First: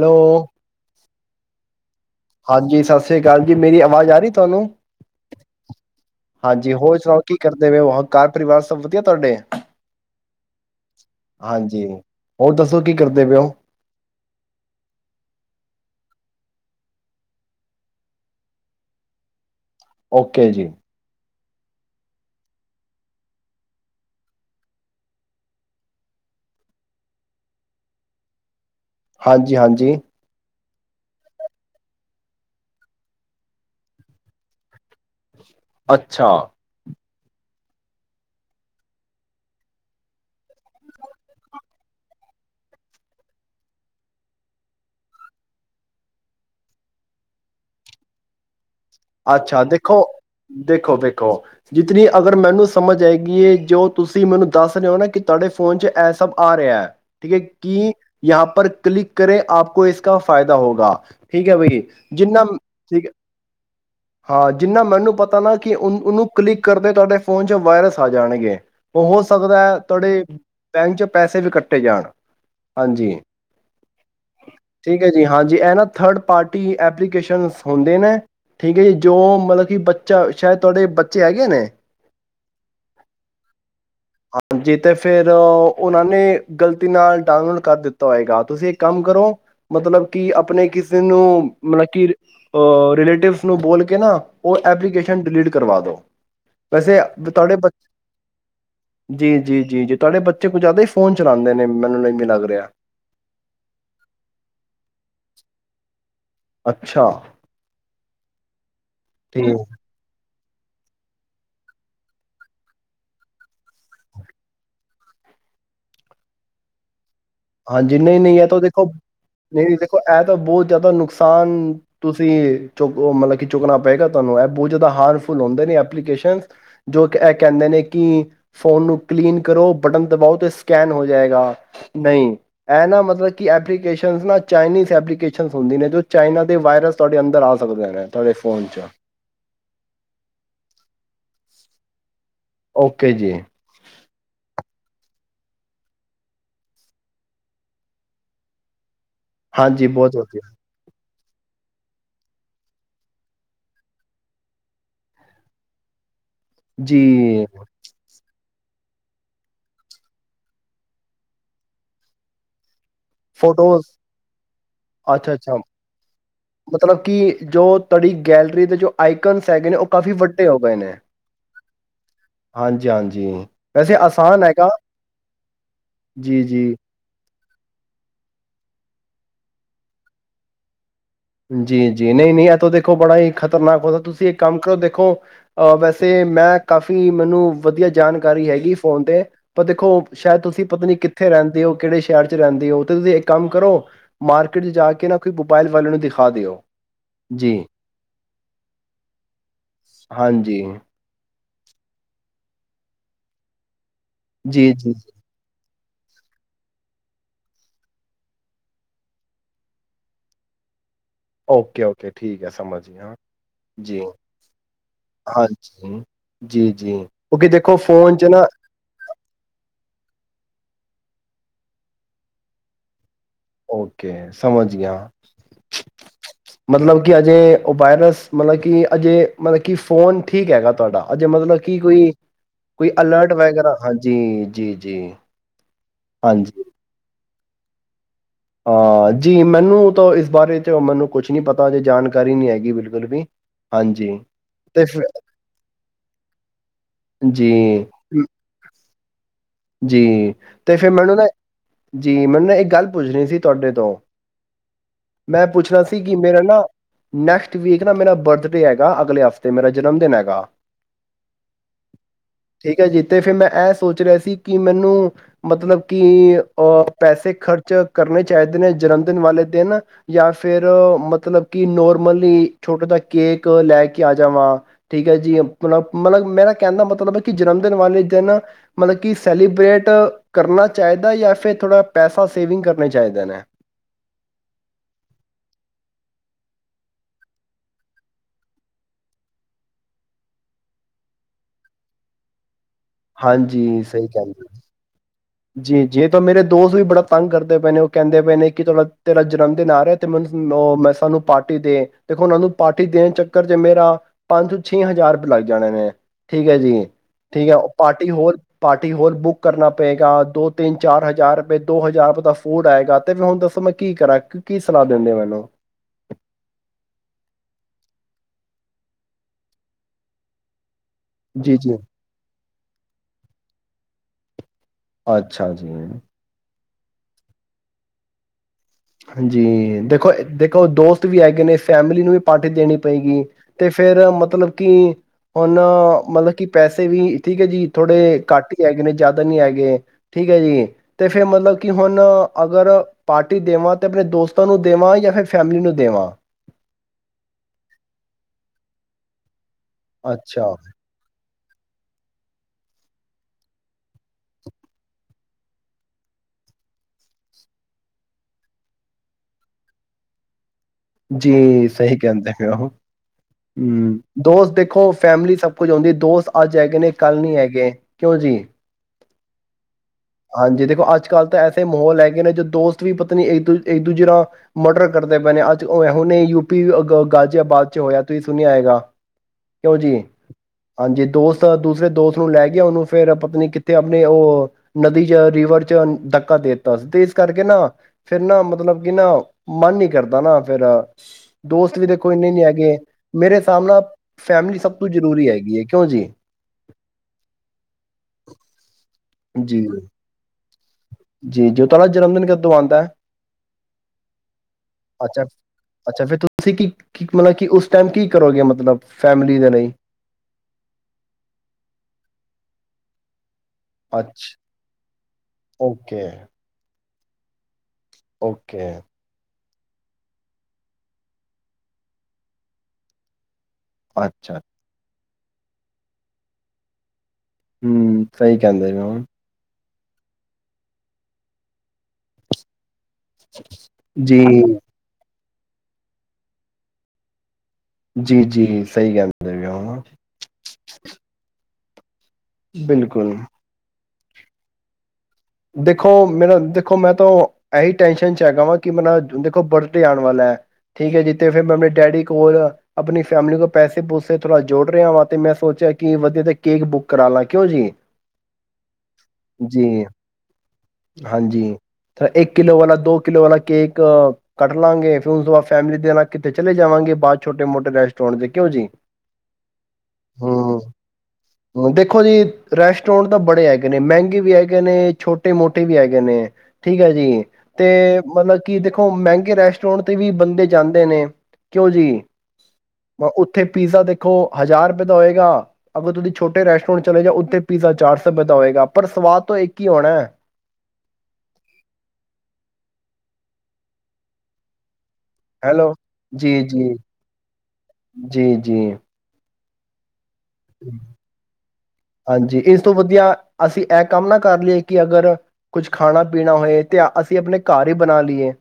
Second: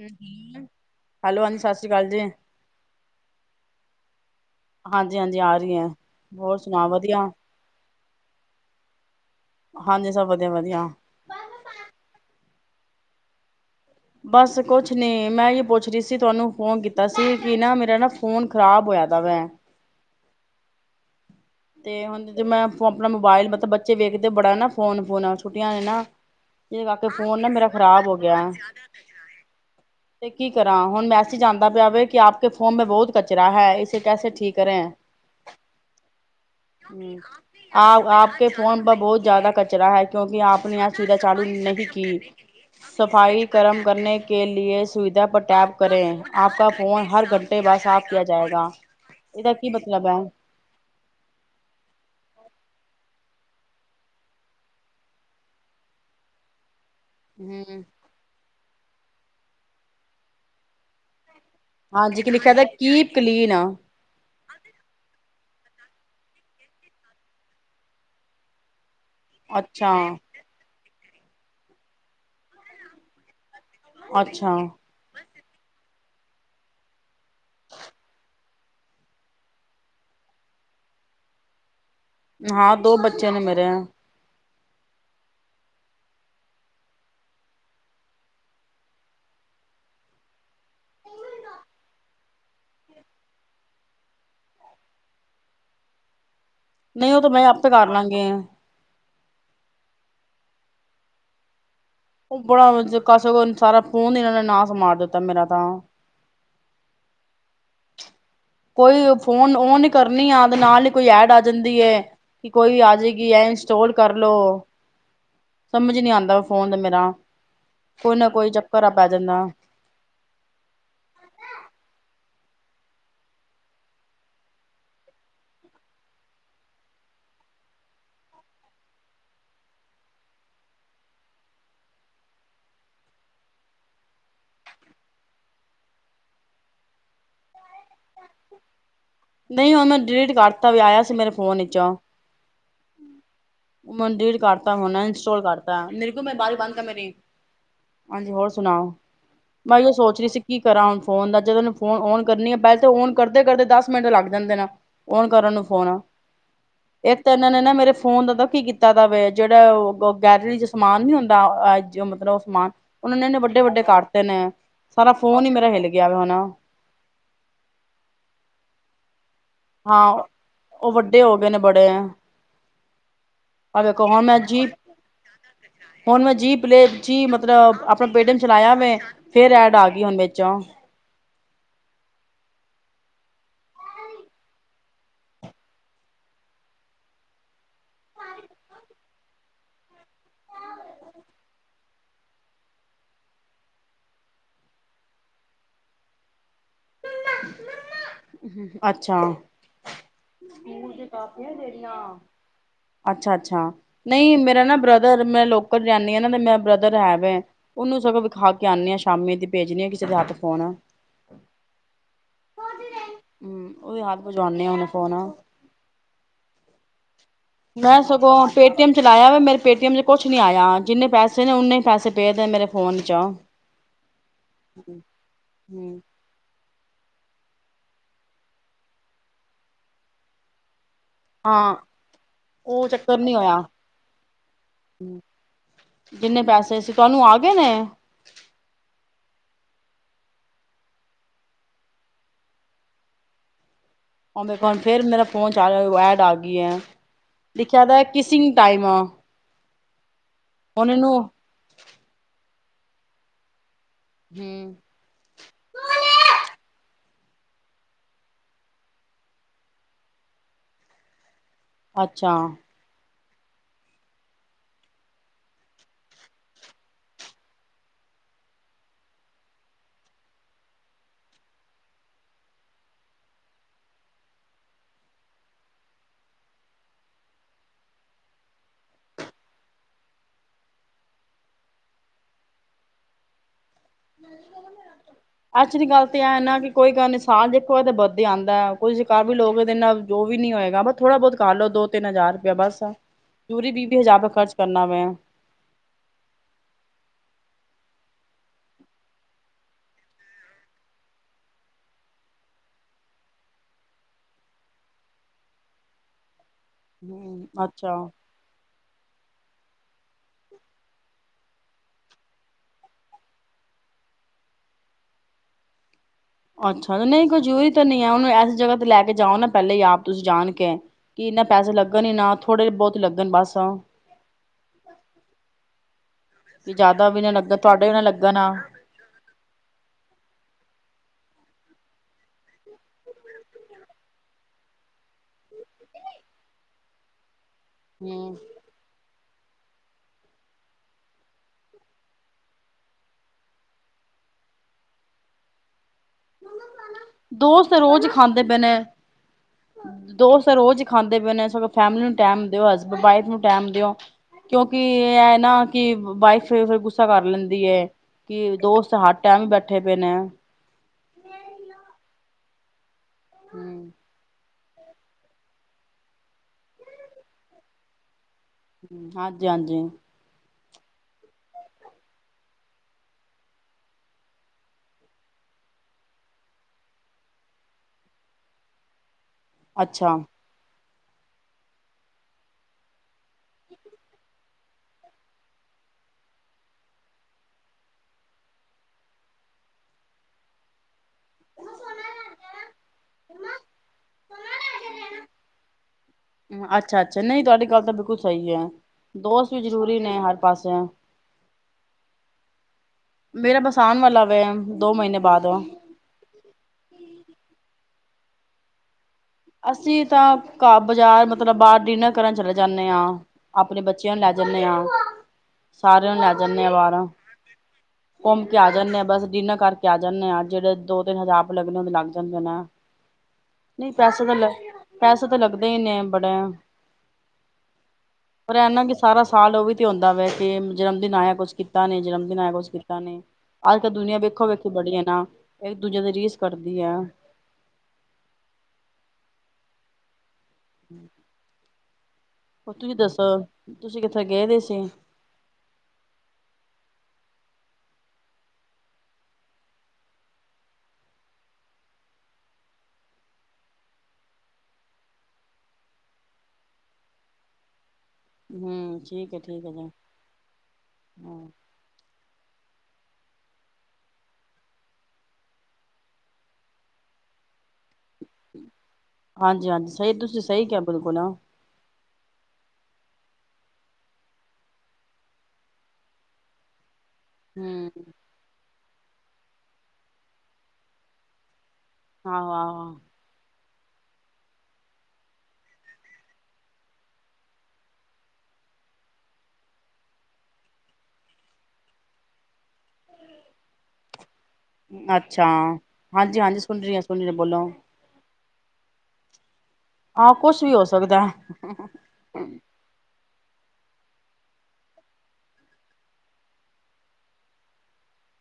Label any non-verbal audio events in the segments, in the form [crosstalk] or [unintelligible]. ਹਮ ਹਮ ਹੈਲ ਹਾਂਜੀ ਸ ਹਾਂਜੀ ਸਤਿ ਸ੍ਰੀ ਅਕਾਲ ਜੀ ਮੇਰੀ ਆਵਾਜ਼ ਆ ਰਹੀ ਤੁਹਾਨੂੰ ਹਾਂਜੀ ਹਾਂਜੀ ਆ ਰਹੀ ਹੈ ਹਾਂਜੀ ਸੁਣਾ ਹੋਰ ਵਧੀਆ ਸੁਣਾਓ ਕੀ ਕਰਦੇ ਪ ਘਰ ਪਰਿਵਾਰ ਸਭ ਵਧੀਆ ਤੁਹਾਡੇ ਹਾਂਜੀ ਸਭ ਵਧੀਆ ਵਧੀਆ ਹਾਂਜੀ ਹੋਰ ਦੱਸੋ ਕੀ ਕਰਦੇ ਪਏਓ ਬਸ ਕੁਛ ਨੀ ਮੈਂ ਇਹ ਪੁੱਛ ਰਹੀ ਸੀ ਤੁਹਾਨੂੰ ਫੋਨ ਕੀਤਾ ਸੀ ਕਿ ਨਾ ਮੇਰਾ ਨਾ ਫੋਨ ਖ਼ਰਾਬ ਹੋਇਆ ਦਾ ਵੈ ਓਕੇ ਜੀ ਤੇ ਹੁਣ ਜ ਮੈਂ ਆਪਣਾ ਮੋਬਾਇਲ ਮਤਲਬ ਬੱਚੇ ਵੇਖਦੇ ਬੜਾ ਨਾ ਫੋਨ ਫੋਨ ਛੁੱਟੀਆਂ ਨੇ ਨਾ ਜਦੇ ਕਰਕੇ ਫੋਨ ਨਾ ਮੇਰਾ ਖ਼ਰਾਬ ਹੋ ਗਿਆ ਹਾਂਜੀ ਹਾਂਜੀ ਤੇ ਕੀ ਕਰਾਂ ਹੁਣ ਮੈਸੇ ਜਾ ਆਦਾ ਪਿਆ ਵ ਕਿ ਆਪ ਫੋਮੈਂ ਬਹੁਤ ਕਚਰਾ ਹੈ ਇਸੇ ਕੈਸੇ ਠੀਕ ਕਰੇ ਅੱਛਾ ਹ ਆਪ ਕੇ ਫੋਨ ਪਰ ਬਹੁਤ ਜ਼ਿਆਦਾ ਕਚਰਾ ਹੈ ਕਿਉਂਕਿ ਆਪ ਨੇ ਯ ਸੁਵਿਧਾ ਚਾਲੂ ਨਹੀਂ ਕੀ ਸਫ਼ਾਈ ਕਰਮ ਕਰਨ ਕੇ ਲ ਸੁਵਿਧਾ ਪਰ ਟੈਪ ਕਰੇ ਆਪ ਕ ਫੋਨ ਹਰ ਘੰਟੇ ਬਾਅਦ ਸਾਫ਼ ਕੀਤਾ ਜਾਏਗਾ ਅੱਛਾ ਦੇਖੋ ਦੇਖੋ ਦੇਖੋ ਜਿਤਨੀ ਅਗਰ ਮੈਨੂੰ ਸਮਝ ਹੈਗੀ ਹੈ ਜੋ ਤੁਸੀਂ ਮੈਨੂੰ ਦੱਸ ਰਹੇ ਹੋ ਨਾ ਕਿ ਤੁਹਾਡੇ ਫੋਨ ਚ ਇਹ ਸਭ ਆ ਰਿਹਾ ਹੈ ਠੀਕ ਹੈ ਕਿ ਯਾਂ ਪਰ ਕਲਿਕ ਕਰੇ ਆਪ ਕੋ ਇਸਦਾ ਫਾਇਦਾ ਹੋਗਾ ਠੀਕ ਹੈ ਬਈ, ਹਾਂਜੀ ਕਿ ਜਿੰਨਾ ਲਿਖਿਆਦਾ ਠੀਕ ਕੀਪ ਕਲੀਨ ਆ ਹਾਂ ਜਿੰਨਾ ਮੈਨੂੰ ਪਤਾ ਨਾ ਕਿ ਉਹਨੂੰ ਕਲਿੱਕ ਕਰਦੇ ਤੁਹਾਡੇ ਫੋਨ ਚ ਵਾਇਰਸ ਆ ਜਾਣਗੇ ਉਹ ਹੋ ਸਕਦਾ ਹੈ ਅੱਛਾ ਥਹਾੜੇ ਬੈਂਕ 'ਚ ਪੈਸੇ ਵੀ ਕੱਟੇ ਜਾਣ ਹਾਂਜੀ ਅੱਛਾ ਠੀਕ ਹੈ ਜੀ ਹਾਂਜੀ ਇਹ ਨਾ ਥਰਡ ਪਾਰਟੀ ਐਪਲੀਕੇਸ਼ਨ ਹੁੰਦੇ ਨੇ ਠੀਕ ਹੈ ਜੀ ਜੋ ਮਤਲਬ ਕਿ ਬੱਚਾ ਸ਼ਾਇਦ ਤੁਹਾਡੇ ਬੱਚੇ ਹੈਗੇ ਨੇ ਹਾਂ ਦੋ ਬੱਚੇ ਨੇ ਮੇਰੇ ਹਾਂਜੀ ਤੇ ਫਿਰ ਉਹਨਾਂ ਨੇ ਗ਼ਲਤੀ ਨਾਲ ਡਾਊਨਲੋਡ ਕਰ ਦਿੱਤਾ ਹੋਏਗਾ ਤੁਸੀਂ ਇੱਕ ਕੰਮ ਕਰੋ ਮਤਲਬ ਕਿ ਆਪਣੇ ਕਿਸੇ ਨੂੰ ਮਤਲਬ ਕਿ ਰਿਲੇਟਿਵਸ ਨੂੰ ਬੋਲ ਕੇ ਨਾ ਉਹ ਐਪਲੀਕੇਸ਼ਨ ਡਿਲੀਟ ਕਰਵਾ ਦੋ ਵੈਸੇ ਨਹੀਂ ਉਹ ਤਾਂ ਮੈਂ ਤੁਹਾਡੇ ਬੱਚੇ ਆਪੇ ਕਰ ਲਾਂਗੇ ਜੀ ਜੀ ਜੀ ਜੀ ਤੁਹਾਡੇ ਬੱਚੇ ਕੁਝ ਜ਼ਿਆਦਾ ਫੋਨ ਚਲਾਉਂਦੇ ਨੇ ਨਹੀਂ ਉਹ ਲੱਗ ਬੜਾ ਰਿਹਾ। ਕਸ਼ ਸਾਰਾ ਫੋਨ ਇਹਨਾਂ ਨੇ ਨਾਸ ਮਾਰ ਦਿੱਤਾ ਮੇਰਾ ਤਾਂ ਅੱਛਾ ਕੋਈ ਤੇ ਫੋਨ ਓਨ ਹੀ ਕਰਨੀ ਆ ਨਾਲ ਹੀ ਕੋਈ ਐਡ ਆ ਜਾਂਦੀ ਹੈ ਕਿ ਕੋਈ ਆ ਜਾਏਗੀ ਇਹ ਇੰਸਟਾਲ ਕਰਲੋ ਸਮਝ ਨੀ ਆਉਂਦਾ ਉਹ ਫੋਨ ਦਾ ਮੇਰਾ ਹਾਂਜੀ ਕੋਈ ਨਹੀਂ ਨਾ ਨਹੀਂ ਇਹ ਕੋਈ ਤਾਂ ਚੱਕਰ ਦੇਖੋ ਆ ਪੈ ਜਾਂਦਾ ਨਹੀਂ ਦੇਖੋ ਇਹ ਤਾਂ ਬਹੁਤ ਜ਼ਿਆਦਾ ਨੁਕਸਾਨ ਤੁਸੀਂ ਚੁੱਕ ਮਤਲਬ ਕਿ ਚੁੱਕਣਾ ਪਏਗਾ ਤੁਹਾਨੂੰ ਇਹ ਬਹੁਤ ਜ਼ਿਆਦਾ ਹਾਰਮਫੁਲ ਹੁੰਦੇ ਨੇ ਐਪਲੀਕੇਸ਼ਨ ਜੋ ਕਿ ਇਹ ਕਹਿੰਦੇ ਨੇ ਕਿ ਫੋਨ ਨੂੰ ਕਲੀਨ ਕਰੋ ਬਟਨ ਦਬਾਓ ਤੇ ਸਕੈਨ ਹੋ ਜਾਏਗਾ ਨਹੀਂ ਇਹ ਨਾ ਮਤਲਬ ਕਿ ਐਪਲੀਕੇਸ਼ਨ ਨਾ ਚਾਈਨੀਜ਼ ਐਪਲੀਕੇ ਹੁੰਦੀ ਨੇ ਜੋ ਚਾਈਨਾ ਦੇ ਵਾਇਰਸ ਤੁਹਾਡੇ ਅੰਦਰ ਆ ਸਕਦੇ ਨੇ ਤੁਹਾਡੇ ਫੋਨ 'ਚ ਨਹੀਂ ਹ ਮੈਂ ਡਿਲੀਟ ਕਰਤਾ ਵੀ ਆਇਆ ਸੀ ਮੇਰੇ ਫੋਨ ਵਿਚੋਂ ਓਕੇ ਜੀ, ਮੰਡੀਰ ਕਰਤਾ ਉਹਨਾਂ ਨੇ ਟੋ ਕਰਤਾ ਨਿਰੂ ਮੈਂ ਬਾਹਰ ਬੰਦਦਾ ਮੇਰੀ ਹਾਂਜੀ ਹੋਰ ਸੁਣਾ ਮੈਂ ਹਾਂਜੀ ਉਹ ਬਹੁਤ ਸੋਚ ਰਹੀ ਸੀ ਵਧੀਆ ਕੀ ਕਰਾਂਣ ਫੋਨ ਦਾ ਜਦ ਉਹੂੰ ਫੋਨ ਓਨ ਕਰਨੀ ਆ ਪਹਿਲ ਤਾਂ ਓਨ ਕਰਦੇ ਕਰਦੇ ਦਸ ਮਿੰਟ ਲੱਗ ਜਾਂਦੇ ਨਾ ਓਨ ਕਰਨ ਨੂੰ ਫੋਨ ਆ ਜੀ ਤੇ ਇਹਨਾਂ ਨੇ ਨਾ ਮੇਰੇ ਫੋਨ ਦਾ ਕੀ ਕੀਤਾ ਤਾਂ ਵ ਜਿਹੜਾ ਉਹ ਗੈਲਰੀ ਚ ਸਮਾਨ ਨੀ ਹੁੰਦਾ ਅ ਮਤਲਬ ਉਹ ਸਮਾਨ ਉਹਨਾਂ ਨੇ ਇੰਨੇ ਵੱਡੇ ਵੱਡੇ ਫੋਟੋਜ਼ ਕੱਟਤੇ ਨੇ ਸਾਰਾ ਅੱਛਾ ਫੋਨ ਹੀ ਅੱਛਾ ਮੇਰਾ ਹਿੱਲ ਗਿਆ ਵਾ ਹੁਣ ਮਤਲਬ ਕਿ ਜੋ ਤੁਹਾੜੀ ਗੈਲਰੀ ਦੇ ਜੋ ਆਈ ਹੈਗੇ ਨੇ ਉਹ ਕਾਫੀ ਹਾਂ ਵੱਡੇ ਹੋ ਗਏ ਉਹ ਨੇ ਵੱਡੇ ਹੋ ਗਏ ਨੇ ਬੜੇ ਹਾਂਜੀ ਹਾਂਜੀ ਆ ਵੈਸੇ ਵੇਖੋ ਹੁਣ ਮੈਂ ਆਸਾਨ ਜੀ ਹੈਗਾ ਹੁਣ ਮੈਂ ਜੀ ਜੀ ਪਲੇ ਜੀ ਮਤਲਬ ਆਪਣਾ ਪੇਟ ਨੂੰ ਚਲਾਇਆ ਵੈਂ ਫੇਿਰ ਐਡ ਆ ਗਈ ਹੁਣ ਵਿੱਚੋਂ ਜੀ ਜੀ ਨਹੀਂ ਨਹੀਂ ਇਹ ਤਾਂ ਦੇਖੋ ਬੜਾ ਹੀ ਖ਼ਤਰਨਾਕ ਹੁੰਦਾ ਤੁਸੀਂ ਇੱਕ ਕੰਮ ਕਰੋ ਦੇਖੋ ਅ ਵੈਸੇ ਮੈਂ ਕਾਫ਼ੀ ਮੈਨੂੰ ਵਧੀਆ ਜਾਣਕਾਰੀ ਹੈਗੀ ਫੋਨ ਤੇ ਪਰ ਦੇਖੋ ਸ਼ਾਇਦ ਤੁਸੀਂ ਪਤਾ ਨ ਕਿੱਥੇ ਰਹਿੰਦੇ ਹੋ ਕਿਹੜੇ ਸ਼ਹਿਰ ਚ ਰਹਿੰਦੇ ਹੋ ਤੁਸੀਂ ਇੱਕ ਕੰਮ ਕਰੋ ਮਾਰਕੀਟ ਚ ਜਾ ਕੇ ਨਾ ਕੋਈ ਮੋਬਾਇਲ ਵਾਲੇ ਨੂੰ ਵਿਖਾ ਖਾ ਦਿਓ ਜੀ ਅੱਛਾ ਹਾਂਜੀ, ਅੱਛਾ ਅੱਛਾ ਨਹੀਂ ਮੇਰਾ ਨਾ ਜੀ-ਜੀ ਬ੍ਰਦਰ ਮੈਂ ਲੋਕ ਜਾਂਦੀ ਹ ਨਾ ਤੇ ਮੇਰਾ ਬ੍ਰਦਰ ਹੋਵੇ, ਉਹਨੂੰ ਸਗੋਂ ਵਿਖਾ ਕੇ ਆਉਂਦੀ ਹਾਂ, ਸ਼ਾਮੀ ਦੀ ਭੇਜਣੀ ਹ ਕਿਸੇ ਦੇ ਹੱਥ ਫੋਨ ਓਕੇ -ਓਕੇ ਠੀਕ ਹੈ ਸਮਝ ਜੀ, ਹੂੰ ਉਹਦੇ ਹੱਥ ਭਜਵਾਨੇ ਆ ਉਹਨੇ ਫੋਨ ਹਾਂਜੀ ਜੀ ਜੀ। ਮੈਂ ਸਗੋਂ ਪੇਟੀਐਮ ਚਲਾਇਆ ਵਾ, ਮੇਰੇ ਪੇਟੀਐਮ ਚ ਕੁਛ ਨਹੀਂ ਆਇਆ, ਜਿੰਨੇ ਪੈਸੇ ਨੇ ਉਨੇ ਪੈਸੇ ਪੇਦੇ ਨੇ ਮੇਰੇ ਫੋਨ ਚ ਆ ਓਕੇ, ਸਮਝ ਗਿਆ। ਹੂੰ ਮਤਲਬ ਕਿ ਅਜੇ, ਓਬਾਇਰਸ ਮਤਲਬ ਕਿ ਅਜੇ ਮਤਲਬ ਕਿ ਫੋਨ ਠੀਕ ਹੈਗਾ ਤੁਹਾਡਾ ਅਜੇ ਮਤਲਬ ਹਾਂ ਕੀ ਕੋਈ ਉਹ ਕੋਈ, ਚੱਕਰ ਅਲਰਟ ਨੀ ਹੋਇਆ ਵੈਗੈਰਾ ਹਾਂਜੀ, ਜੀ, ਜੀ ਜਿੰਨੇ ਹਾਂਜੀ। ਪੈਸੇ ਸੀ ਤੁਹਾਨੂੰ ਆ ਗਏ ਨੇ ਹ ਜੀ ਮੈਨੂੰ ਤਾਂ ਇਸ ਬਾਰੇ ਚ ਮੈਨੂੰ ਕੁਛ ਨਹੀਂ ਪਤਾ ਜੇ ਜਾਣਕਾਰੀ ਨਹੀਂ ਹੈਗੀ ਬਿਲਕੁਲ ਵੀ। ਹਾਂਜੀ ਫਿਰ ਮੇਰਾ ਫੋਨ ਚੱ ਐਡ ਆ ਗਈ, ਜੀ, ਆਖਿਆ ਤਾਂ ਕਿਸੀ ਵੀ ਟਾਈਮ ਆ ਜੀ। ਤੇ ਫਿਰ ਮੈਨੂੰ ਨਾ, ਜੀ ਮੈਨੂੰ ਨਾ ਇੱਕ ਗੱਲ ਪੁੱਛਣੀ ਸੀ ਤੁਹਾਡੇ ਤੋਂ ਹੂੰ ਮੈਂ ਪੁੱਛਣਾ ਸੀ ਕਿ, ਮੇਰਾ ਨਾ ਨੈਕਸਟ ਵੀਕ ਨਾ ਮੇਰਾ ਬਰਥਡੇ ਐਗਾ, ਅਗਲੇ ਹਫ਼ਤੇ ਮੇਰਾ ਜਨਮਦਿਨ ਐਗਾ। ਅੱਛਾ। ਅਤੇ ਫਿਰ ਮੈਂ, ਐ ਸੋਚ ਰਿਹਾ ਸੀ ਕਿ ਮੈਨੂੰ ਮਤਲਬ ਕਿ ਅ ਪੈਸੇ ਖ਼ਰਚ ਕਰਨੇ ਚਾਹੀਦੇ ਨੇ, ਜਨਮਦਿਨ ਵਾਲੇ ਦਿਨ ਜਾਂ ਫਿਰ ਮਤਲਬ, ਕਿ ਨੋਰਮਲੀ ਛੋਟਾ ਜਿਹਾ ਕੇਕ ਲੈ ਕੇ ਆ ਜਾਵਾਂ ਠੀਕ ਹੈ ਜੀ। ਮਤਲਬ -ਮਤਲਬ ਮੇਰਾ ਕਹਿਣ ਦਾ ਮਤਲਬ ਹੈ ਕਿ, ਜਨਮ ਦਿਨ ਵਾਲੇ ਦਿਨ ਮਤਲਬ ਕਿ ਸੈਲੀਬ੍ਰੇਟ ਕਰਨਾ ਚਾਹੀਦਾ, ਯਾ ਫਿਰ ਥੋੜਾ ਪੈਸਾ ਸੇਵਿੰਗ ਕਰਨੇ ਚਾਹੀਦਾ ਨੇ? ਅੱਛ ਦੀ ਗੱਲ ਤੇ ਇਹ ਨਾ ਕਿ ਕੋਈ ਗੱਲ ਨੀ ਸਾਲ ਦੇਖੋ ਇਹ ਤੇ ਵੱਧਦੇ ਆਉਂਦਾ, ਕੋਈਕਾਰ ਵੀ ਲੋਕ ਇਹਦੇ ਨਾਲ ਜੋ ਵੀ ਨੀ ਹੋਏਗਾ, ਬ ਥੋੜ੍ਹਾ ਬਹੁਤ ਕਰ ਲਓ ਦੋ ਤਿੰਨ ਹਜ਼ਾਰ ਰੁਪਇਆ ਬਸ। ਚੂਰੀ ਹਾਂਜੀ ਵੀਹ ਵੀਹ ਸਹੀ ਹਜ਼ਾਰ ਕਹਿੰਦੇ ਖਰਚ ਕਰਨਾ ਵੈਂ ਜੀ -ਜੀ ਤਾਂ ਮੇਰੇ ਦੋਸਤ ਵੀ ਬੜਾ ਤੰਗ ਕਰਦੇ ਪਏ ਨੇ, ਉਹ ਕਹਿੰਦੇ ਪਏ ਨੇ ਕਿ ਤੇਰਾ ਜਨਮਦਿਨ ਆ ਰਿਹਾ, ਤੇ ਮੈਨੂੰ ਉਹ ਮੈਂ ਸਾਨੂੰ ਪਾਰਟੀ ਦੇ ਦੇਖੋ ਉਹ ਨੂੰ ਪਾਰਟੀ ਦੇਣ ਚੱਕਰ ਚ ਮੇਰਾ ਪੰਜ ਤੋਂ ਛੇ ਹਜ਼ਾਰ ਰੁਪਏ ਲੱਗ ਜਾਣੇ ਨੇ। ਠੀਕ ਹੈ, ਜੀ ਹੂੰ ਠੀਕ ਹੈ ਅੱਛਾ party hall party hall book ਕਰਨਾ ਦੋ ਤਿੰਨ ਚਾਰ ਹਜ਼ਾਰ ਰੁਪਏ ਦੋ ਹਜ਼ਾਰ ਰੁਪਏ ਦਾ ਫੂਡ ਆਏਗਾ, ਤੇ ਹੁਣ ਦੱਸੋ ਮੈਂ ਕੀ ਕਰਾਂ? ਕੀ ਸਲਾਹ ਦਿੰਦੇ ਮੈਨੂੰ। ਅੱਛਾ, ਨਹੀਂ ਜਰੂਰੀ ਤਾਂ ਨਹੀਂ ਹੈ? ਹੁਣ ਇਸ ਜਗ੍ਹਾ ਤੇ ਲੈ ਕੇ ਜਾਓ ਨਾ ਪਹਿਲੇ ਹੀ ਆਪ ਤੁਸੀਂ ਜਾਣ ਕੇ ਕਿ ਇਨਾ ਜੀ, ਪੈਸੇ ਜੀ। ਲੱਗਣ ਨਾ, ਥੋੜੇ ਬਹੁਤ ਲੱਗਣ ਬਸ। ਅੱਛਾ ਜੀ। ਜ਼ਿਆਦਾ ਵੀ ਨਾ ਲੱਗਾ, ਤੁਹਾਡਾ ਵੀ ਨਾ ਲੱਗਾ ਨਾ ਜੀ ਦੇਖੋ ਦੇਖੋ ਦੋਸਤ ਵੀ ਹੈਗੇ ਨੇ, ਫੈਮਿਲੀ ਨੂੰ ਵੀ ਪਾਰਟੀ ਦੇਣੀ ਪਏਗੀ, ਤੇ ਫਿਰ ਮਤਲਬ ਕਿ ਹੁਣ ਮਤਲਬ ਕਿ ਪੈਸੇ ਵੀ ਠੀਕ ਹੈ ਜੀ ਥੋੜੇ ਹਮ ਘੱਟ ਹੀ ਹੈਗੇ ਨੇ ਜਿਆ ਨਈ ਹੈਗੇ ਠੀਕ ਹੈ ਜੀ, ਤੇ ਫਿਰ ਮਤਲਬ ਕਿ ਹੁਣ ਅਗਰ ਪਾਰਟੀ ਦੇਵਾਂ ਆਪਣੇ ਦੋਸਤਾਂ ਨੂੰ ਦੇਵਾਂ, ਜਾਂ ਫਿਰ ਫੈਮਿਲੀ ਨੂੰ ਦੇਵਾਂ। ਦੋਸਤ ਰੋਜ਼ ਖਾਂਦੇ ਪਏਨੇ। ਦੋਸਤ ਅੱਛਾ ਰੋਜ਼ ਖਾਂਦੇ ਪਏਨੇ, ਸਗੋਂ ਫੈਮਿਲੀ ਨੂੰ ਟੈਮ ਦਿਓ। ਵਾਈਫ ਨੂੰ ਟੈਮ ਦਿਓ ਕਿਉਂਕਿ, ਇਹ ਨਾ ਕਿ ਵਾਈਫ ਫਿਰ ਗੁੱਸਾ ਕਰ ਲੈਂਦੀ ਏ, ਕਿ ਦੋਸਤ ਹਰ ਟੈਮ ਵੀ ਬੈਠੇ ਪਏ ਨੇ। ਜੀ, ਸਹੀ ਕਹਿੰਦੇ। ਹੋ [inaudible] ਹੂੰ ਹਮ ਦੋਸਤ ਦੇ ਦੇਖੋ ਫੈਮਿਲੀ ਸਭ ਕੁਝ ਆਉਂਦੀ ਦੋਸਤ ਅੱਜ ਹੈਗੇ ਨੇ ਕੱਲ੍ਹ ਨੀ ਹੈਗੇ ਕਿਉਂ ਜੀ ਹਾਂਜੀ ਹਾਂਜੀ ਹਾਂਜੀ ਦੇਖੋ ਅੱਜ ਕੱਲ੍ਹ ਤਾਂ ਐਸੇ ਮਾਹੌਲ ਹੈਗੇ ਨੇ ਜੋ ਦੋਸਤ ਵੀ ਪਤਨੀ ਇੱਕ ਦ ਦੂਜੇ ਨਾਲ ਮਰਡਰ ਕਰਦੇ ਪਏ ਨੇੱਜ ਹੁਣੇ ਯੂਪੀ ਗਾਜ਼ੀਆਬਾਦ ਚ ਹੋਇਆ ਤੁਸੀਂ ਸੁਣਿਆ ਆਏਗਾ ਅੱਛਾ ਹਾਂਜੀ ਦੋਸਤ ਦੂਸਰੇ ਦੋਸਤ ਨੂੰ ਲੈ ਕੇ ਉਹਨੂੰ ਫੇਿਰ ਪਤਨੀ ਕਿੱਥੇ ਆਪਣੇ ਉਹ ਨਦੀ ਚ ਰੀਵਰ ਚ ਧੱਕਾ ਦੇ ਦਿੱਤਾ ਸੀ ਤੇ ਇਸ ਕਰਕੇ ਨਾ ਫੇਿਰ ਨਾ ਮਤਲਬ ਕਿ ਨਾ ਮਨ ਨ ਕਰਦਾ ਨਾ ਫਿਰ ਦੋਸਤ ਵੀ ਦੇਖੋ ਇੰਨੇ ਨੀ ਹੈਗੇ ਮੇਰੇ ਹਿਸਾਬ ਨਾਲ ਫੈਮਿਲੀ ਸਭ ਤੋਂ ਜ਼ਰੂਰੀ ਹੈਗੀ ਹੈ ਕਿਉਂ ਜੀ ਅੱਛਾ ਅੱਛਾ ਨਹੀਂ ਤੁਹਾਡੀ ਗੱਲ ਤਾਂ ਬਿਲਕੁਲ ਸਹੀ ਹੈ ਦੋਸਤ ਵੀ ਜੀ ਜ਼ਰੂਰੀ ਨੇ ਹਰ ਪਾਸੇ ਜੀ ਜੋ ਤੁਹਾਡਾ ਜਨਮਦਨ ਕਿਦੋਂ ਆਉਂਦਾ ਹੈ ਮੇਰਾ ਬਸ ਆਣ ਵਾਲਾ ਵੇ ਦੋ ਮਹੀਨੇ ਅੱਛਾ ਬਾਅਦ ਅੱਛਾ ਫੇਿਰ ਤੁਸੀਂ ਕੀ ਕੀ ਮਤਲਬ ਕਿ ਉਸ ਟਾਈਮ ਕੀ ਕਰੋਗੇ ਮਤਲਬ ਫੈਮਿਲੀ ਦੇ ਲਈ ਅਸੀਂ ਤਾਂ ਘ ਬਾਜ਼ਾਰ ਮਤਲਬ ਬਾਹਰ ਡਿਨਰ ਕਰਨ ਚਲੇ ਜਾਂਦੇ ਹਾਂ ਆਪਣੇ ਬੱਚਿਆਂ ਨੂੰ ਅੱਛ ਲੈ ਜਾਂਦੇ ਹਾਂ ਓਕੇ ਸਾਰਿਆਂ ਨੂੰ ਲੈ ਜਾਂਦੇ ਹਾਂ ਬਾਹਰੋਂ ਹਾਂ ਦੇਖ ਘੁੰਮ ਕੇ ਆ ਓਕੇ ਜਾਂਦੇ ਆਾਂ ਬਸ ਜਿਨਾ ਕਰਕੇ ਆ ਜਾਂਦੇ ਆਾਂ ਜਿਹੜੇ ਦੋ ਤਿੰਨ ਹਜ਼ਾਰ ਆਪ ਲੱਗਣੇ ਉਹਦੇ ਲੱਗ ਜਾਂਦੇ ਨਾ ਪੈਸ ਅੱਛਾ ਗੱਲ ਪੈਸੇ ਤਾਂ ਲੱਗਦੇ ਹੀ ਇਨੇ ਬੜੇ ਹਮ ਸਹੀ ਕਹਿੰਦੇ ਮ ਆਉਂਦਾ ਵਾ ਕਿ ਜਨਮ ਦਿਨ ਆਇਆ ਕੁਛ ਕੀਤਾ ਨੇ ਜਨਮ ਦਿਨ ਆਇਆ ਕੁਛ ਕੀਤਾ ਨੇ ਅੱਜ ਕੱਲ ਦੁਨੀਆਂ ਜੀ ਵੇਖੋ ਵੇਖੋ ਬੜੀੀਆਂ ਨਾ ਇੱਕ ਦੂਜੇ ਦੇ ਰੀਸ ਕਰਦੀ ਆ ਜੀ ਜੀ ਸਹੀ ਗਿਆਦਰ ਵੀ ਹਮ ਉਹ ਤੁਸੀਂ ਬਿਲਕੁਲ ਦੱਸੋ ਤੁਸੀਂ ਕਿੱਥੇ ਗਏਦੇ ਸੀ ਦੇਖੋ ਮੇਰਾ ਦੇਖੋ ਮੈਂ ਤੋਂ ਇਹੀ ਟੈਸ਼ਨ ਚ ਹੈਗਾ ਵਾ ਕਿ ਮੇ ਦੇਖੋ ਬਰਥਡੇ ਆਉਣ ਵਾਲਾ ਹੈ ਠੀਕ ਹੈ ਜੀ ਤੇ ਫਿਰ ਮੈਂ ਆਪਣੇ ਡੈਡੀ ਕੋਲ ਆਪਣੀ ਫੈਮਲੀ ਕੋਲ ਪੈਸੇ ਪੂਸੇ ਥੋੜਾ ਜੋੜ ਰਿਹਾ ਵਾ ਤੇ ਮੈਂ ਸੋਚਿਆ ਕਿ ਵਧੀਆ ਤੇ ਕੇਕ ਬੁੱਕ ਕਰਾ ਲਾ ਕਿਉਂ ਜੀ ਹਮ ਠੀਕ ਹੈ ਠੀਕ ਹੈ ਜੀ ਜਾ ਹਾਂਜੀ ਇੱਕ ਕਿੱਲੋ ਵਾਲਾ ਦੋ ਕਿਲੋ ਵਾਲਾ ਕੇਕ ਕੱਟ ਲਾਂਗੇ ਫਿਰਰ ਉਸ ਤੋਂ ਬਾਅਦ ਫੈਮਲੀ ਦੇ ਨਾਲ ਕਿਤੇ ਚਲੇ ਜਾਵਾਂਗੇ ਬਾਅਦ ਛੋਟੇ ਮੋਟੇ ਰਸ ਕਿਉਂ ਜੀ ਹਾਂਜੀ ਹਾਂਜੀ ਸਹੀ ਤੁਸੀਂ ਸਹੀ ਕਿਹਾ ਬਿਲਕੁਲ ਹਮ ਦੇਖੋ ਜੀ ਰੈਸ਼ਟ ਚੋਣ ਤਾਂ ਬੜੇ ਹੈਗੇ ਨੇ ਮਹਿੰਗੇ ਵੀ ਹੈਗੇ ਨੇ ਛੋਟੇ ਮੋਟੇ ਵੀ ਹੈਗੇ ਨੇ ਠੀਕ ਹੈ ਜੀ ਤੇ ਹਮ ਮਤਲਬ ਕਿ ਦੇ ਮਹਿੰਗੇ ਰੈਸਟੋਰੈਂਟ ਤੇ ਵੀ ਬੰਦੇ ਜਾਂਦੇ ਨੇ ਕਿਉਂ ਜੀ ਆਹੋ ਆਹੋ ਮੈਂ ਉੱਥੇ ਪੀਜ਼ਾ ਦੇਖੋ ਹਜ਼ਾਰ ਰੁਪਏ ਦਾ ਹੋਏਗਾ ਅਗਰ ਤੁਸੀਂ ਛੋਟੇ ਰੈਸਟੋਰੈਂਟ ਚਲੇ ਜਾਓ ਉੱਥੇ ਪੀਜ਼ਾ ਚਾਰ ਸੌ ਰੁਪਏ ਦਾ ਹੋਏਗਾ ਪਰ ਸਵਾਦ ਤੋਂ ਕੀ ਆਣਾ ਅੱਛਾ ਹੈਲੋ ਜੀ ਹਾਂਜੀ ਹਾਂਜੀ ਜੀ ਸੁਣ ਰਹੀਆਂ ਸੁਣ ਰਆਂ ਬੋਲੋ ਜੀ ਜੀ ਹਾਂ ਕੁਛ ਵੀ ਹੋ ਸਕਦਾ ਹੈ ਹਾਂਜੀ ਇਸ ਤੋਂ ਵਧੀਆ ਅਸੀਂ ਐ ਕੰਮ ਨਾ ਕਰ ਲਈਏ ਕਿ ਅਗਰ ਕੁੱਝ ਖਾਣਾ ਪੀਣਾ ਹੋਏ ਤੇ ਅਸੀਂ ਆਪਣੇ ਘਰ ਹੀ ਬਣਾ ਲਈਏ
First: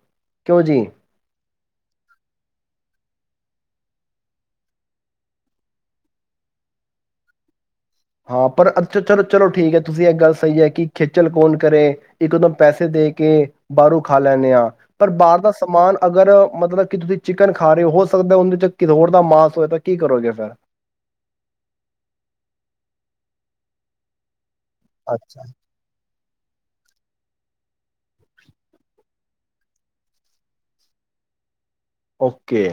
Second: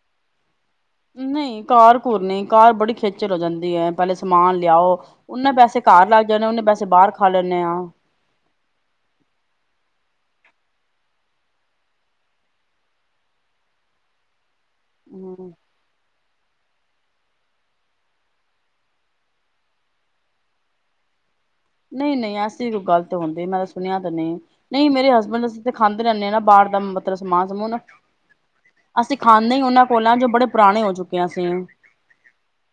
ਕਿਉਂ ਜੀ ਨਹੀਂ ਕਾਰ ਘੁਰ ਨਹੀਂ ਕਾਰ ਬੜੀ ਖੇਚਰ ਹੋ ਜਾਂਦੀ ਹੈ ਪਹਿਲੇ ਸਮਾਨ ਲਿਆਓ ਨੇ ਪੈਸੇ ਘਰ ਲੱਗ ਜਾਂਣੇ ਨੇ ਪੈਸੇ ਬਾਹਰ ਖਾ ਲੈਂਣੇ ਆਂ ਹਾਂ ਪਰ ਅੱਛਾ ਚਲੋ ਚਲੋ ਠੀਕ ਹੈ ਤੁਸੀਂ ਇਹ ਗੱਲ ਸਹੀ ਹੈ ਕਿ ਖੇਚਲ ਕੌਣ ਕਰੇ ਇੱਕਦੋਂ ਪੈਸੇ ਦੇ ਕੇ ਬਾਹਰੋਂ ਖਾ ਲੈਂਦੇ ਹਾਂ ਪਰ ਬਾਹਰ ਦਾ ਹਮ ਸਮਾਨ ਅਗਰ ਮਤਲਬ ਕਿ ਤੁਸੀਂ ਚਿਕਨ ਖਾ ਰਹੇ ਹੋ ਸਕਦਾ ਉਹਦੇ ਚ ਕਿਦੋਰ ਦਾ ਮਾਸ ਹੋਆ ਤਾਂ ਕੀ ਕਰੋਗੇ ਫਿਰ ਨਹੀਂ ਨਹੀਂ ਅਸੀਂ ਗ਼ਲਤ ਹੁੰਦੇ ਮੈਂ ਸੁਣਿਆ ਤਾਂ ਨਹੀਂ ਨਹੀਂ ਮੇਰੇ ਹਸਬੈਂਡ ਅੱਛਾ ਅਸੀ ਖਾਂਦੇ ਰਹਿੰਦੇ ਨਾ ਬਾਹਰ ਦਾ ਮਤਲਬ ਸਮਾਨ ਸਮੂਨ ਅਸੀਂ ਖਾਂਦੇ ਹੀ ਉਹਨਾਂ ਕੋਲ ਜੋ ਬੜੇ ਪੁਰਾਣੇ ਹੋ ਚੁੱਕੇ ਅਸੀਂ ਓਕੇ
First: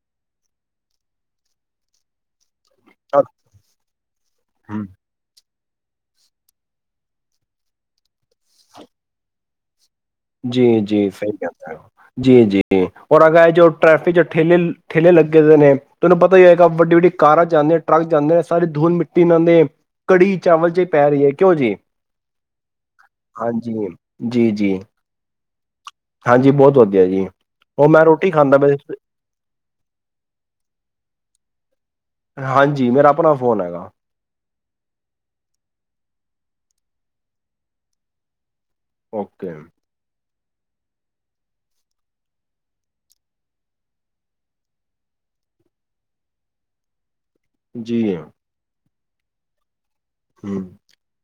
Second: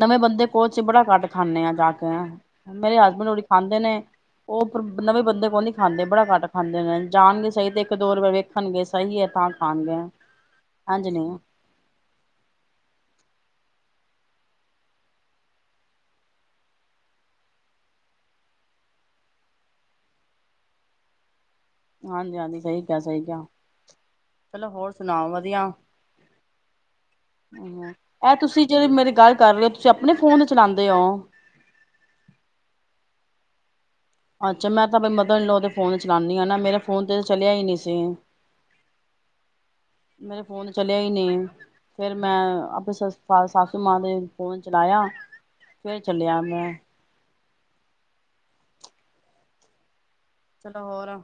ਨਵੇਂ ਬੰਦੇ ਕੋਲ ਚਿਬੜਾ ਕੱਟ ਖਾਂਦੇ ਆ ਜਾ ਕੇ ਕ ਮੇਰੇ ਹਸਬੈਂਡ [unintelligible] ਖਾਂਦੇ ਨੇ ਉਹ ਹਮ ਨਵੇਂ ਬੰਦੇ ਕੋ ਨ ਖਾਂਦੇ ਬੜਾ ਘੱਟ ਖਾਂਦੇ ਨੇ ਜਾਣਗੇ ਸਹੀ ਤੇ ਇੱਕ ਦੋ ਰਪ ਵੇਖਣਗੇ ਸਹੀ ਹੈ ਤਾਂ ਖਾਣਗੇ ਜੀ ਇੰਝ ਜੀ ਫ ਨਹੀਂ ਜੀ ਜੀ ਔਰ ਅਗਾਏ ਜੋ ਟ੍ਰੈਫਿਕ ਚ ਠੇਲੇ ਠੇਲੇ ਲੱਗੇ ਨੇ ਤੁਹਾਨੂੰ ਪਤਾ ਹੀ ਹੋਏਗਾ ਵੱਡੀ ਵੱਡੀ ਕਾਰਾਂ ਜਾਂਦੇ ਨੇ ਟਰੱਕ ਜਾਂਦੇ ਨੇ ਸਾਰੀ ਧੂਲ ਮਿੱਟੀ ਨਾਲਂ ਕੜੀ ਚਾਵਲ ਚ ਹੀ ਪੈ ਰਹੀ ਹੈ ਕਿਉਂ ਜੀ ਹਾਂਜੀ ਹਾਂਜੀ ਸਹੀ ਕਿਹਾ ਸਹੀ ਕਿਹਾ ਹਾਂਜੀ ਜੀ ਚਲੋ ਜੀ ਹੋਰ ਸੁਣਾਓ ਵਧੀਆ ਹਾਂਜੀ ਬਹੁਤ ਵਧੀਆ ਜੀ ਹਮ ਉਹ ਮੈਂ ਰੋਟੀ ਇਹ ਖਾਂਦਾ ਤੁਸੀਂ ਮ ਜਿਹੜੀ ਮੇਰੀ ਗੱਲ ਕਰ ਰਹੇ ਹੋ ਤੁਸੀਂ ਆਪਣੇ ਫੋਨ ਤੇ ਚਲਾਉਂਦੇ ਹੋ ਹਾਂਜੀ ਮੇਰਾ ਆਪਣਾ ਫੋਨ ਹੈਗਾ ਅੱਛਾ ਮੈਂ ਤਾਂ ਮਤਾਬ ਲਓਦੇ ਫੋਨ ਚਲਾਉਾਨਦੀ ਹਾ ਮੇਰੇ ਫੋਨ ਤੇ ਚਲਿਆ ਹੀ ਨਹੀਂ ਸੀ ਓਕੇ ਮੇਰੇ ਫੋਨ ਚੱਲਿਆ ਹੀ ਨਹੀਂ ਫਿਰ ਮੈਂ ਆਪਣੇ ਫ ਸਾਸੂ ਮਾਂ ਦੇ ਫੋਨ ਚਲਾਇਆ ਫਿਰ ਚੱਲਿਆ ਮੈਂ ਜੀ ਹਾਂ ਚਲੋ ਹੋਰ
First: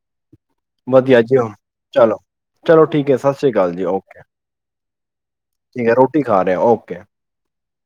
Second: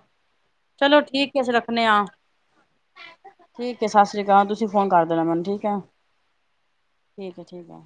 ਚਲੋ ਵਧੀਆ ਠੀਕ ਜੀ, ਹੈ ਅਸੀਂ ਰੱਖਣੇ ਆ ਚਲੋ, ਚਲੋ ਠੀਕ ਹੈ ਸਤਿ ਸ਼੍ਰੀ ਅਕਾਲ ਠੀਕ ਜੀ, ਹੈ ਸਤਿ ਓਕੇ ਸ੍ਰੀ ਅਕਾਲ ਤੁਸੀਂ ਫ ਕਰ ਦੇਣਾ ਮੈਨੂੰ ਠੀਕ ਹੈ ਰੋਟੀ ਖਾ ਰਹੇ ਓਕੇ ਠੀਕ ਹੈ ਠੀਕ ਹੈ